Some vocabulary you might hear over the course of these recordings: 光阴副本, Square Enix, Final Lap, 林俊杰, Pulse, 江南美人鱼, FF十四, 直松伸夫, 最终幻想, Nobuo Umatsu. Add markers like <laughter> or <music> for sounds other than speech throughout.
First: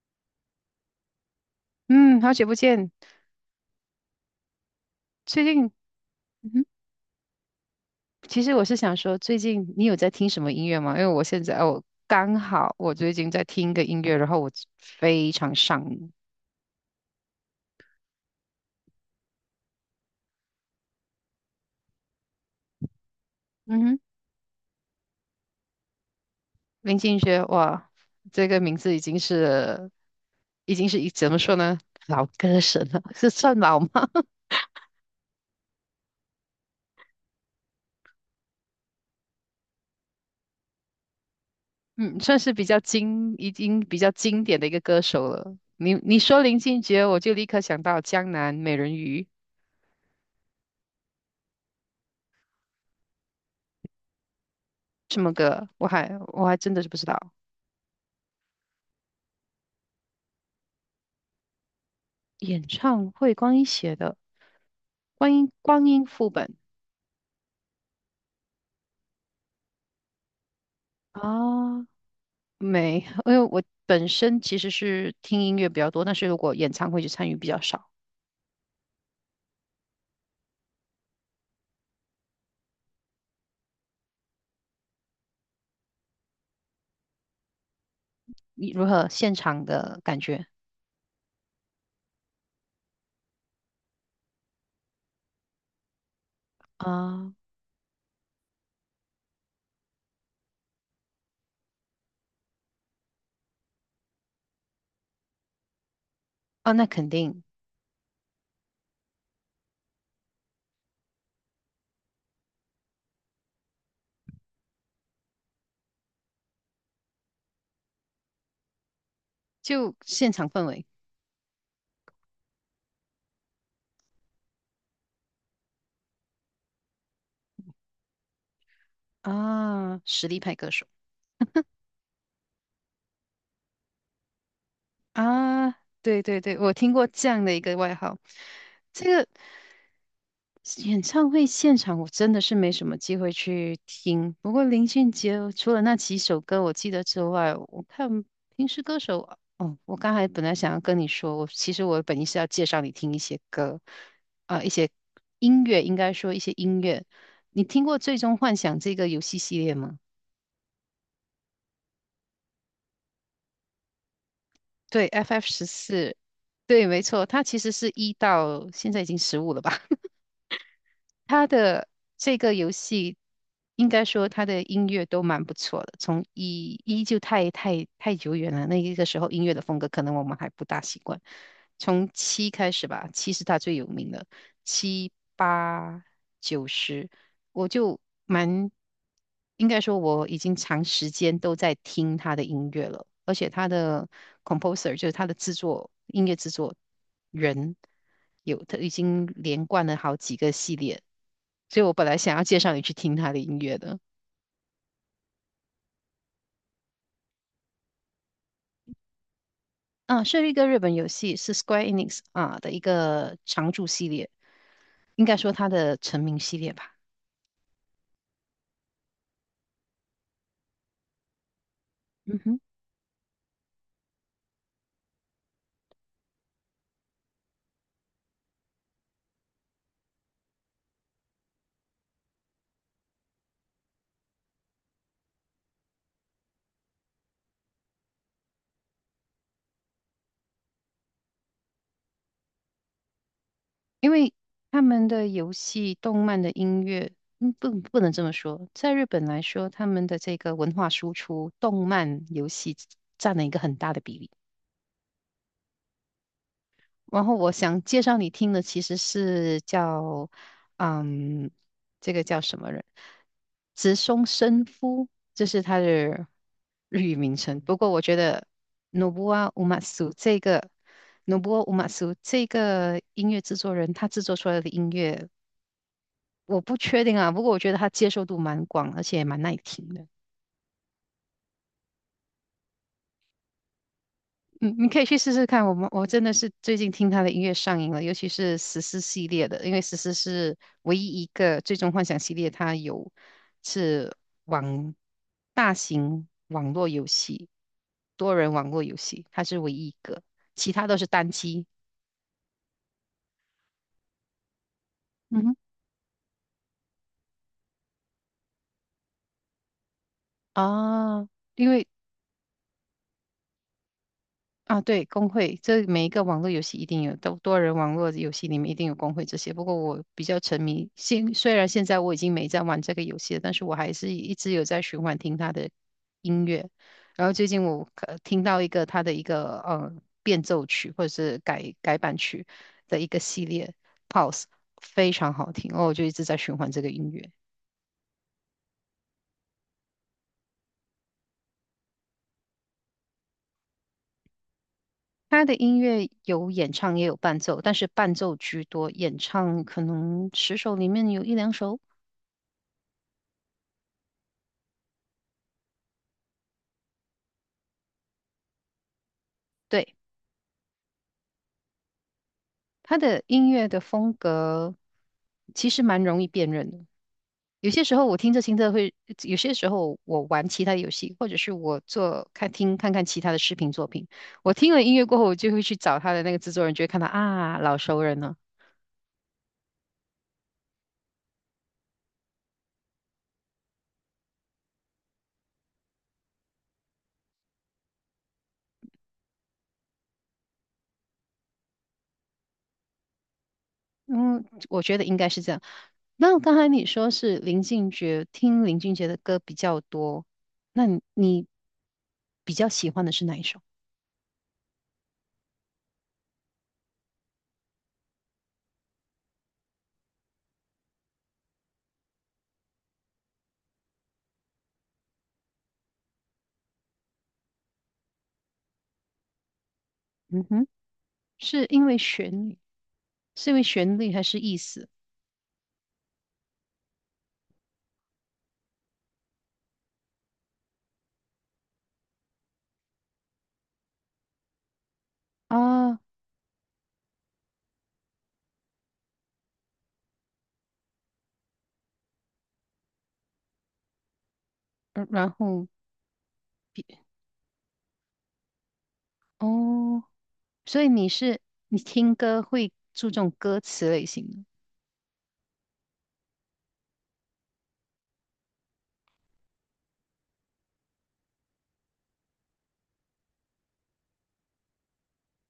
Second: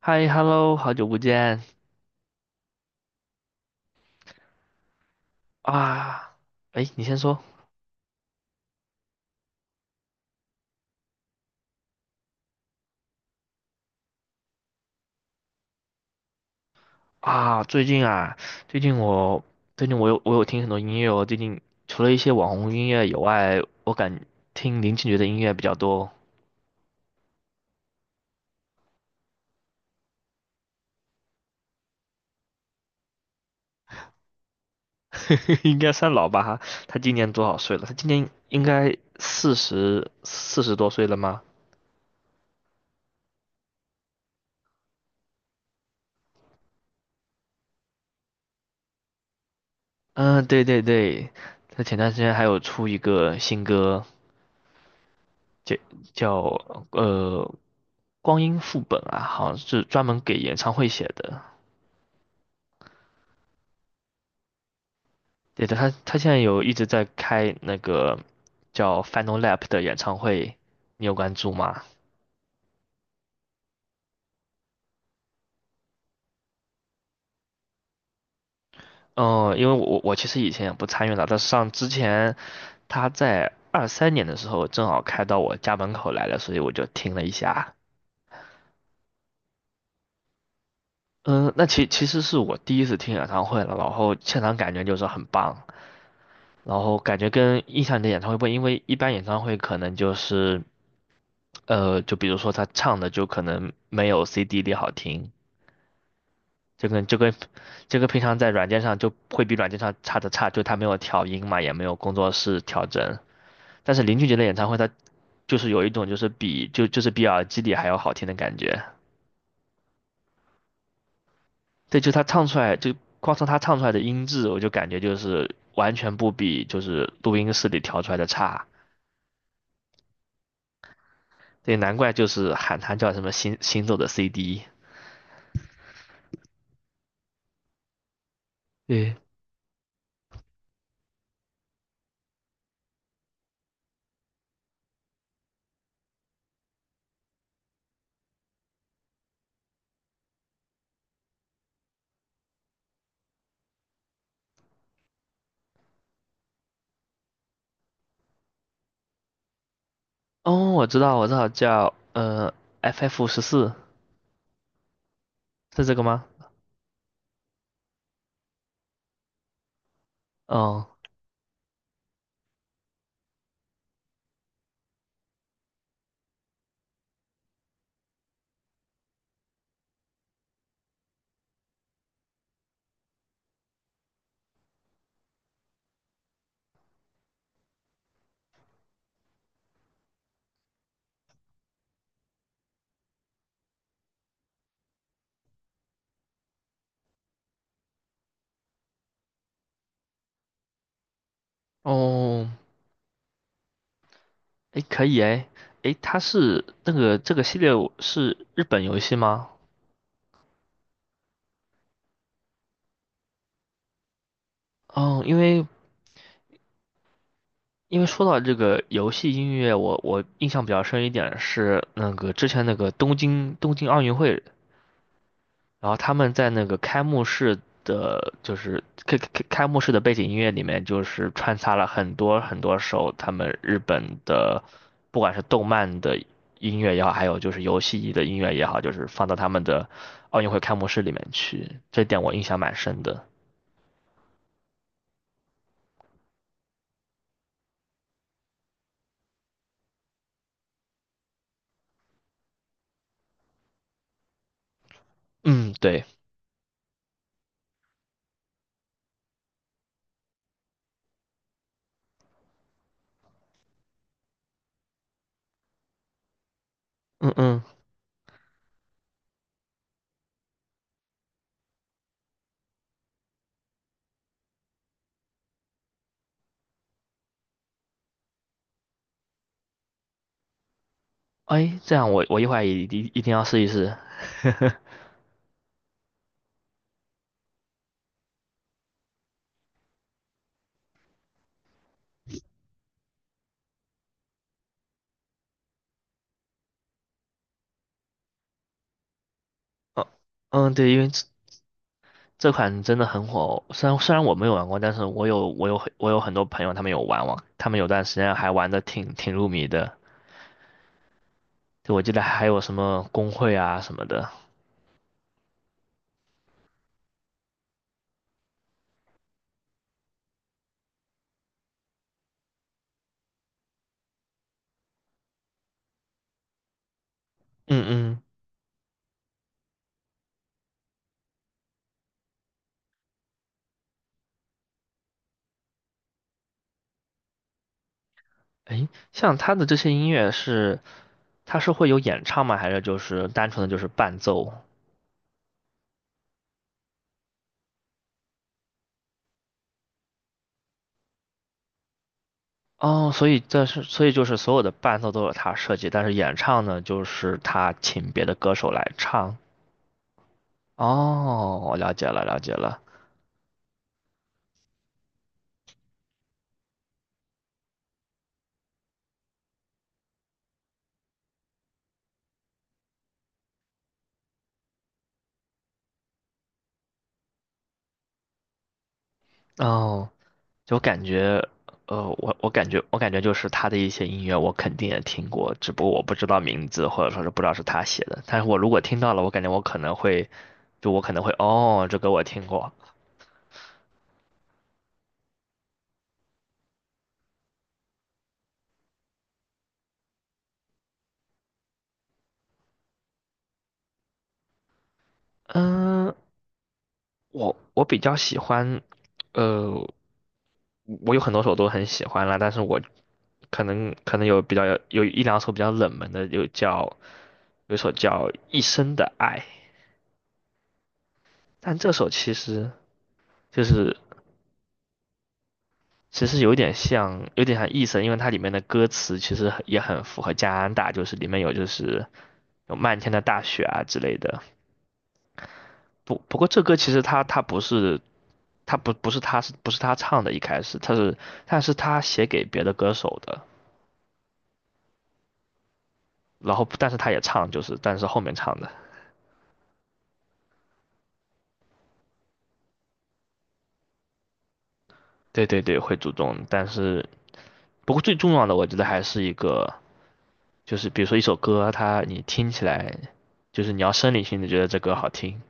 嗨，hello，好久不见嗯，好久不见。最近，啊！嗯哼，哎，你先说其实我是想说，最近你有在听什么音乐吗？因为我现在我刚好我最近在听一个音乐，然后我非常上瘾。啊。最近啊，最近我最近我有听很多音乐哦。最近除了一些网红音乐以外，嗯哼，听林俊杰的音乐比较多。林俊杰，哇，这个名字已经是怎么说呢，老歌神了，是算老吗？<laughs> 应该算老吧哈。他今年多少岁了？他今年应该四十多岁了吗？嗯，算是比较经典的一个歌手了。你说林俊杰，我就立刻想到《江南美人鱼》。嗯，对对对，他前段时间还有出一个新歌，什么歌，叫我还叫我还真的是不知道。呃《光阴副本》啊，好像是专门给演唱会写的。演唱会光一写的。观音对的，光他阴他副现在本有一直在开那个叫 Final Lap 的演唱会，你有关注吗？啊，没，因为我本身其实是听音乐比较多，但是如果演唱会就参与比较少。嗯，因为我其实以前也不参与了，但是之前他在23年的时候正好开到我家门口来了，所以我就听了一下。你如何现场的感觉嗯，那其实是我第一次听演唱会了，然后现场感觉就是很棒，然后感觉啊？跟印象里的演唱会不一样，因为一般演唱会可能就是就比如说他唱的就可能没有 CD 里好听，啊，那就跟肯就跟定。这个平常在软件上就会比软件上差的差，就他没有调音嘛，也没有工作室调整。但是林俊杰的演唱会，他就是有一种就是比耳机里还要好听的感觉。就现场氛围对，就他唱出来，就光从他唱出来的音质，我就感觉就是完全不比就是录音室里调出来的差。啊，实力派歌手。对，难怪就是喊他叫什么行走的 CD。啊，对对对，我听过这样的一个外号。这对，个演唱会现场我真的是没什么机会去听，不过林俊杰除了那几首歌我记得之外，我看平时歌手。哦，我刚才本来想要跟你说，我其实我本意是要介绍你听一些歌啊，一些音乐，应该说一些音乐。你听过《最终幻想》这个游戏系列吗？哦，我知道，叫FF14对，FF 十是这个四，吗？对，没错，它其实是一到现在已经15了吧？哦他的这个游戏，应该说他的音乐都蛮不错的。从一就太太太久远了，那一个时候音乐的风格可能我们还不大习惯。从七开始吧，七是他最有名的。7、8、9、10，我就蛮。应该说我已经长时间都在听他的音乐了，而且他的 composer 就是他的制作，音乐制作人，有他已经连贯了好几个系列，所以我本来想要哦，介绍你去听他的音乐的。诶，可以诶，诶，它是那个这个系列是日本游戏吗？啊，是一个日本游戏，是 Square Enix 啊的一个常驻系列，应嗯，该因说为它的成名系列吧。因为说到这个游戏音乐，我印象比较深一点是那个嗯之哼。前那个东京奥运会然后他们在那个开幕式的，就是开幕式的背景音乐里面，就是穿插了很多很多首他们日本的，不管是动漫的音乐也好，还有就是游戏的音乐也好，就是放到他们的奥运会开幕式里面去，这点我印象蛮深的。因为他们的游戏、动漫的音乐，嗯，不，不能这么说。在日本来说，他们的这个文化输出，动漫、游戏占了一个很大的比例。嗯，对，然后我想介绍你听的其实是叫，嗯，这个叫什么人？直松伸夫，这是他的 <laughs> 日语嗯名称。嗯，不过我觉得 Nobuo u m a s u 这个 Nobuo u m a s u 这个音乐制作人，他制作出来的音乐。我不确定啊，不过我觉得它接受度蛮广，而且也蛮耐听的。哎，这样我一会儿一定要试一试。嗯，<laughs> 你可以去试试看。我真的是最近听他的音乐上瘾了，尤其是十四系列的，因为十四是唯一一个最终幻想系列，它有。是网。大型网络游戏，多人网络游戏，它是唯一一哦，个，其嗯，他对，都因是为单机。这款真的很火哦，虽然我没有玩过，但是我嗯有哼，我有我有很多朋友他们有玩，他们有段时间还玩的挺入迷的。啊，因为。就我记得还有什么公会啊什么的。啊，对，工会，这每一个网络游戏一定有，多人网络游戏里面一定有工会这些。不过我比较沉迷，虽然现在我已经没在玩这个游戏了，但是我还是一直有在循环听他的音乐。然后最近嗯我嗯，听到一个他的一个变奏曲或者是改版曲的一个系列，Pulse 非常好听，哦，我就一直在循环这个音乐。诶，像他的这些音乐是，他是会有演唱吗？还是就是单纯的就是伴奏？他的音乐有演唱也有伴奏，但是伴奏居多，演唱可能10首里面有1、2首。哦，所以就是所有的伴奏都是他设计，但是演唱呢，就是他请别的歌手来唱。对，哦，我了解了，了解了。他的音乐的风格其实蛮容易辨认的。有些时候我听着听着会，有些时候我玩其他游戏，或者是我做看听看看其他的视频作品，我听了音乐过后，我就会去找他的那个制作人，就会看到啊，老熟人了。哦，就感觉，我感觉就是他的一些音乐我肯定也听过，只不过我不知道名字或者说是不知道是他写的。但是我如果听到了，我感觉我可能会，就我可能会哦，这歌我听过。嗯，我觉得应该是这样。那刚才你说是林俊杰，听林俊杰的歌比较多，那你比较喜欢的是哪一首？嗯，我比较喜欢，呃，我有很多首都很喜欢啦，但是我可能有比较有有一两首比较冷门的，有一首叫《一生的爱》，嗯哼，是但因这为首旋律，是因为就是旋律还是意思其实有点像，意思，因为它里面的歌词其实也很符合加拿大，就是里面有就是有漫天的大雪啊之类的。啊？不过这歌其实他不是他不是他是不是他唱的，一开始但是他写给别的歌手的，呃然后然后比但是他也唱但是后面唱的，哦，所以你是你听歌会注重歌词类型的。对对对会主动，但是最重要的我觉得还是一个就是比如说一首歌，它你听起来就是你要生理性的觉得这歌好听，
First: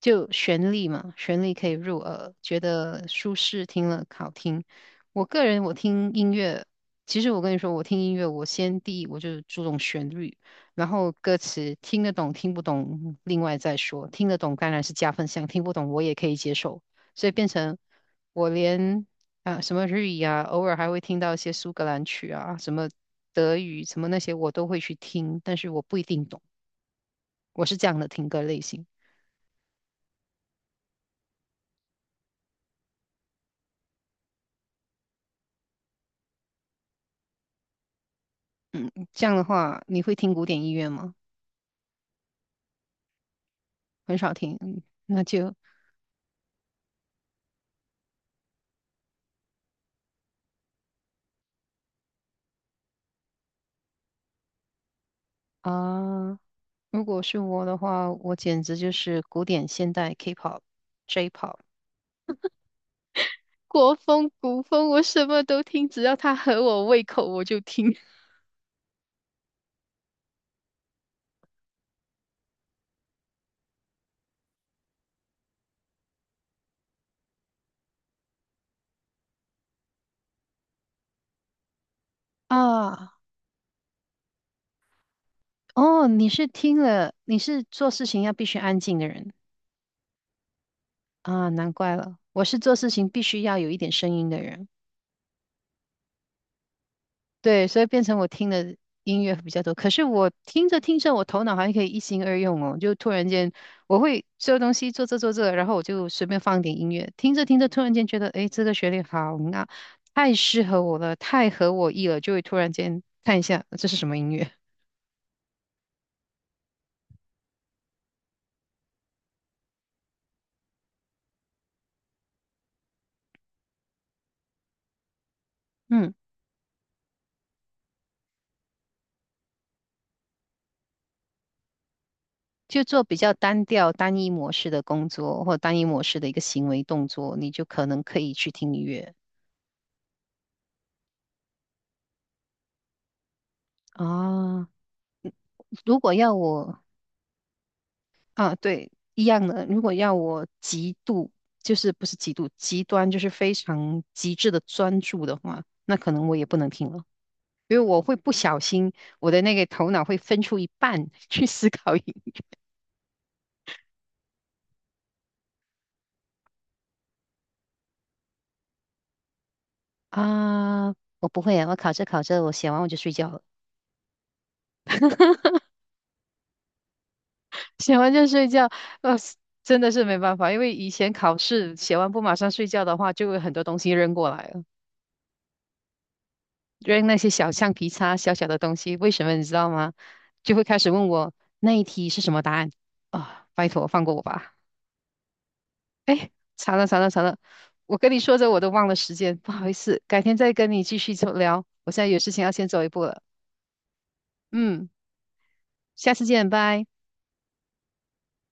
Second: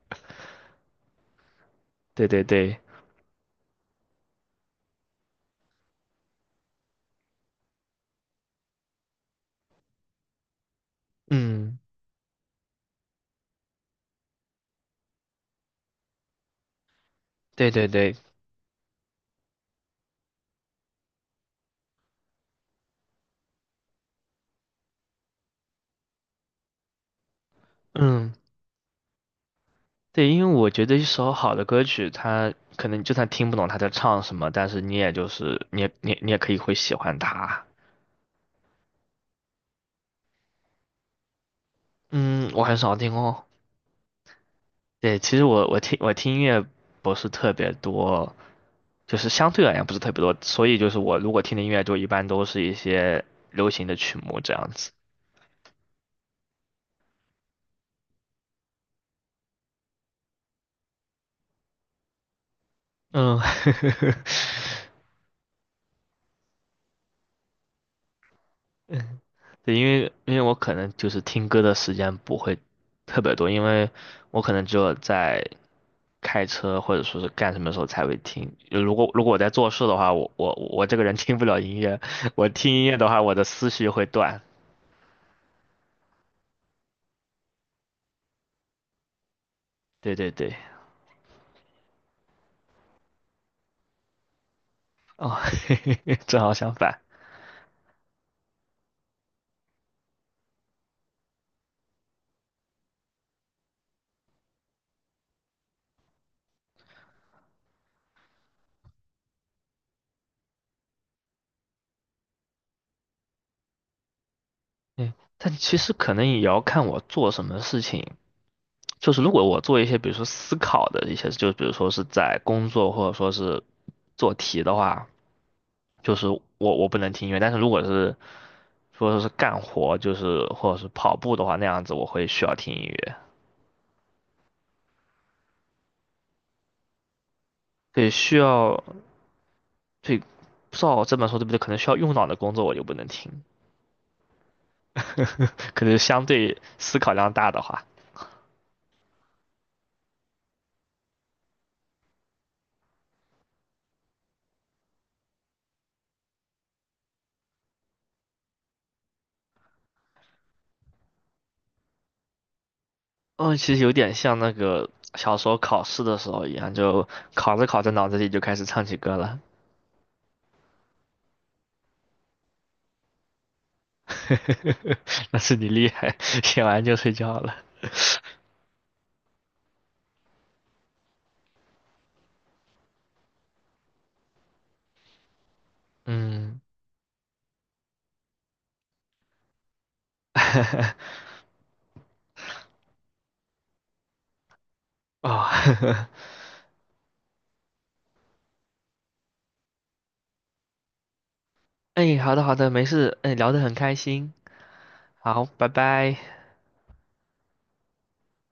就旋律嘛，旋律可以入对耳，对觉对，得舒适，听了好听。我个人我听音乐，其实我跟你说，我听音乐，我先第一我就注重旋律，然后歌词嗯。听得懂听不懂，另外再说。听得懂当然是加分项，听不懂我也可以接受，所以变对成对对，我连啊什么日语啊，偶尔还会听到一些苏格兰曲啊，什么德语什么那些我都会去听，但是我不一定懂，我是这样的听嗯，歌类型。对，因为我觉得一首好的歌曲，它可能就算听不懂他在唱什么，但是你也就是你也你也你也可以会喜欢它。这样的话，你会听古典音乐吗？嗯，我很少听哦。很少听，嗯对，那其实就。我听音乐不是特别多，就是相对而言不是特别多，所以就是我如果听的音乐就一般都是一些流行的曲目这样子。啊，如果是我的话，我简直就是古典、现代、K-pop、J-pop、 嗯，国风、<laughs> 古风，我什么都听，只要它合我胃口，我就听。<laughs> 对，因为我可能就是听歌的时间不会特别多，因为我可能只有在开车或者说是干什么时候才会听。就如果我在做事的话，我这个人听不了音乐，<laughs> 我听音乐的啊。话，我的思绪会断。哦，你是听了，你是做事情要必须安静的人对对对，啊，难怪了，我是做事情必须要有一点声音的人。哦，<laughs> 正好相反。对，所以变成我听的音乐比较多。可是我听着听着，我头脑像可以一心二用哦，就突然间我会这东西做这做这，然后我就随便放点音乐，听着听着，突然间觉得，诶，这个旋律好。那太适合我了，太合我意了，就会突然间看一下这是什么音乐。嗯，但其实可能也要看我做什么事情。就是如果我做一些，比如说思考的一些，就比如说是在工作或者说是做题的话，<laughs> 嗯，就是我不能听音乐。但是如果是说是干活，就是或者是跑步的话，那样子我会需要听音就做比乐。较单调、单一模式的工作或单一模式的一个行为动作，你就可能对，可以需去听要音乐。所以不知道这本书对不对，可能需要用脑的工作我就不能听，啊，可能如果相要对我。思考量大的话，啊，对，一样的。如果要我极度，就是不是极度，极端就是非常极致的专注的话，那可能我也不能听了，因为我会不小心，我的那个头脑会分出一半 <laughs> 去思考一。嗯，其实有点像那个小时候考试的时候一样，就考着考着脑子里就开始唱起歌了，啊，我不会啊，我考着考着，我写完我就睡觉了，<laughs> 那是你厉害，写完就睡觉了，<laughs> 写完就睡觉，呃，真的是没办法，因为以前考试写完不马上睡觉的话，就有很多东西扔过来了。嗯，扔那些小橡皮擦、小小的东西，为什么你知道吗？就会开始问 <laughs> 我那一题是什么答案啊、拜托，放过我吧！哦，哎，惨了惨了惨了！我跟你说着我都忘了时间，不好意思，改天再跟你继续聊。我 <laughs> 现在哎，有事好的情要好先的，走没一步事，了，哎，聊得很开心，嗯，好，拜下拜。次见，拜。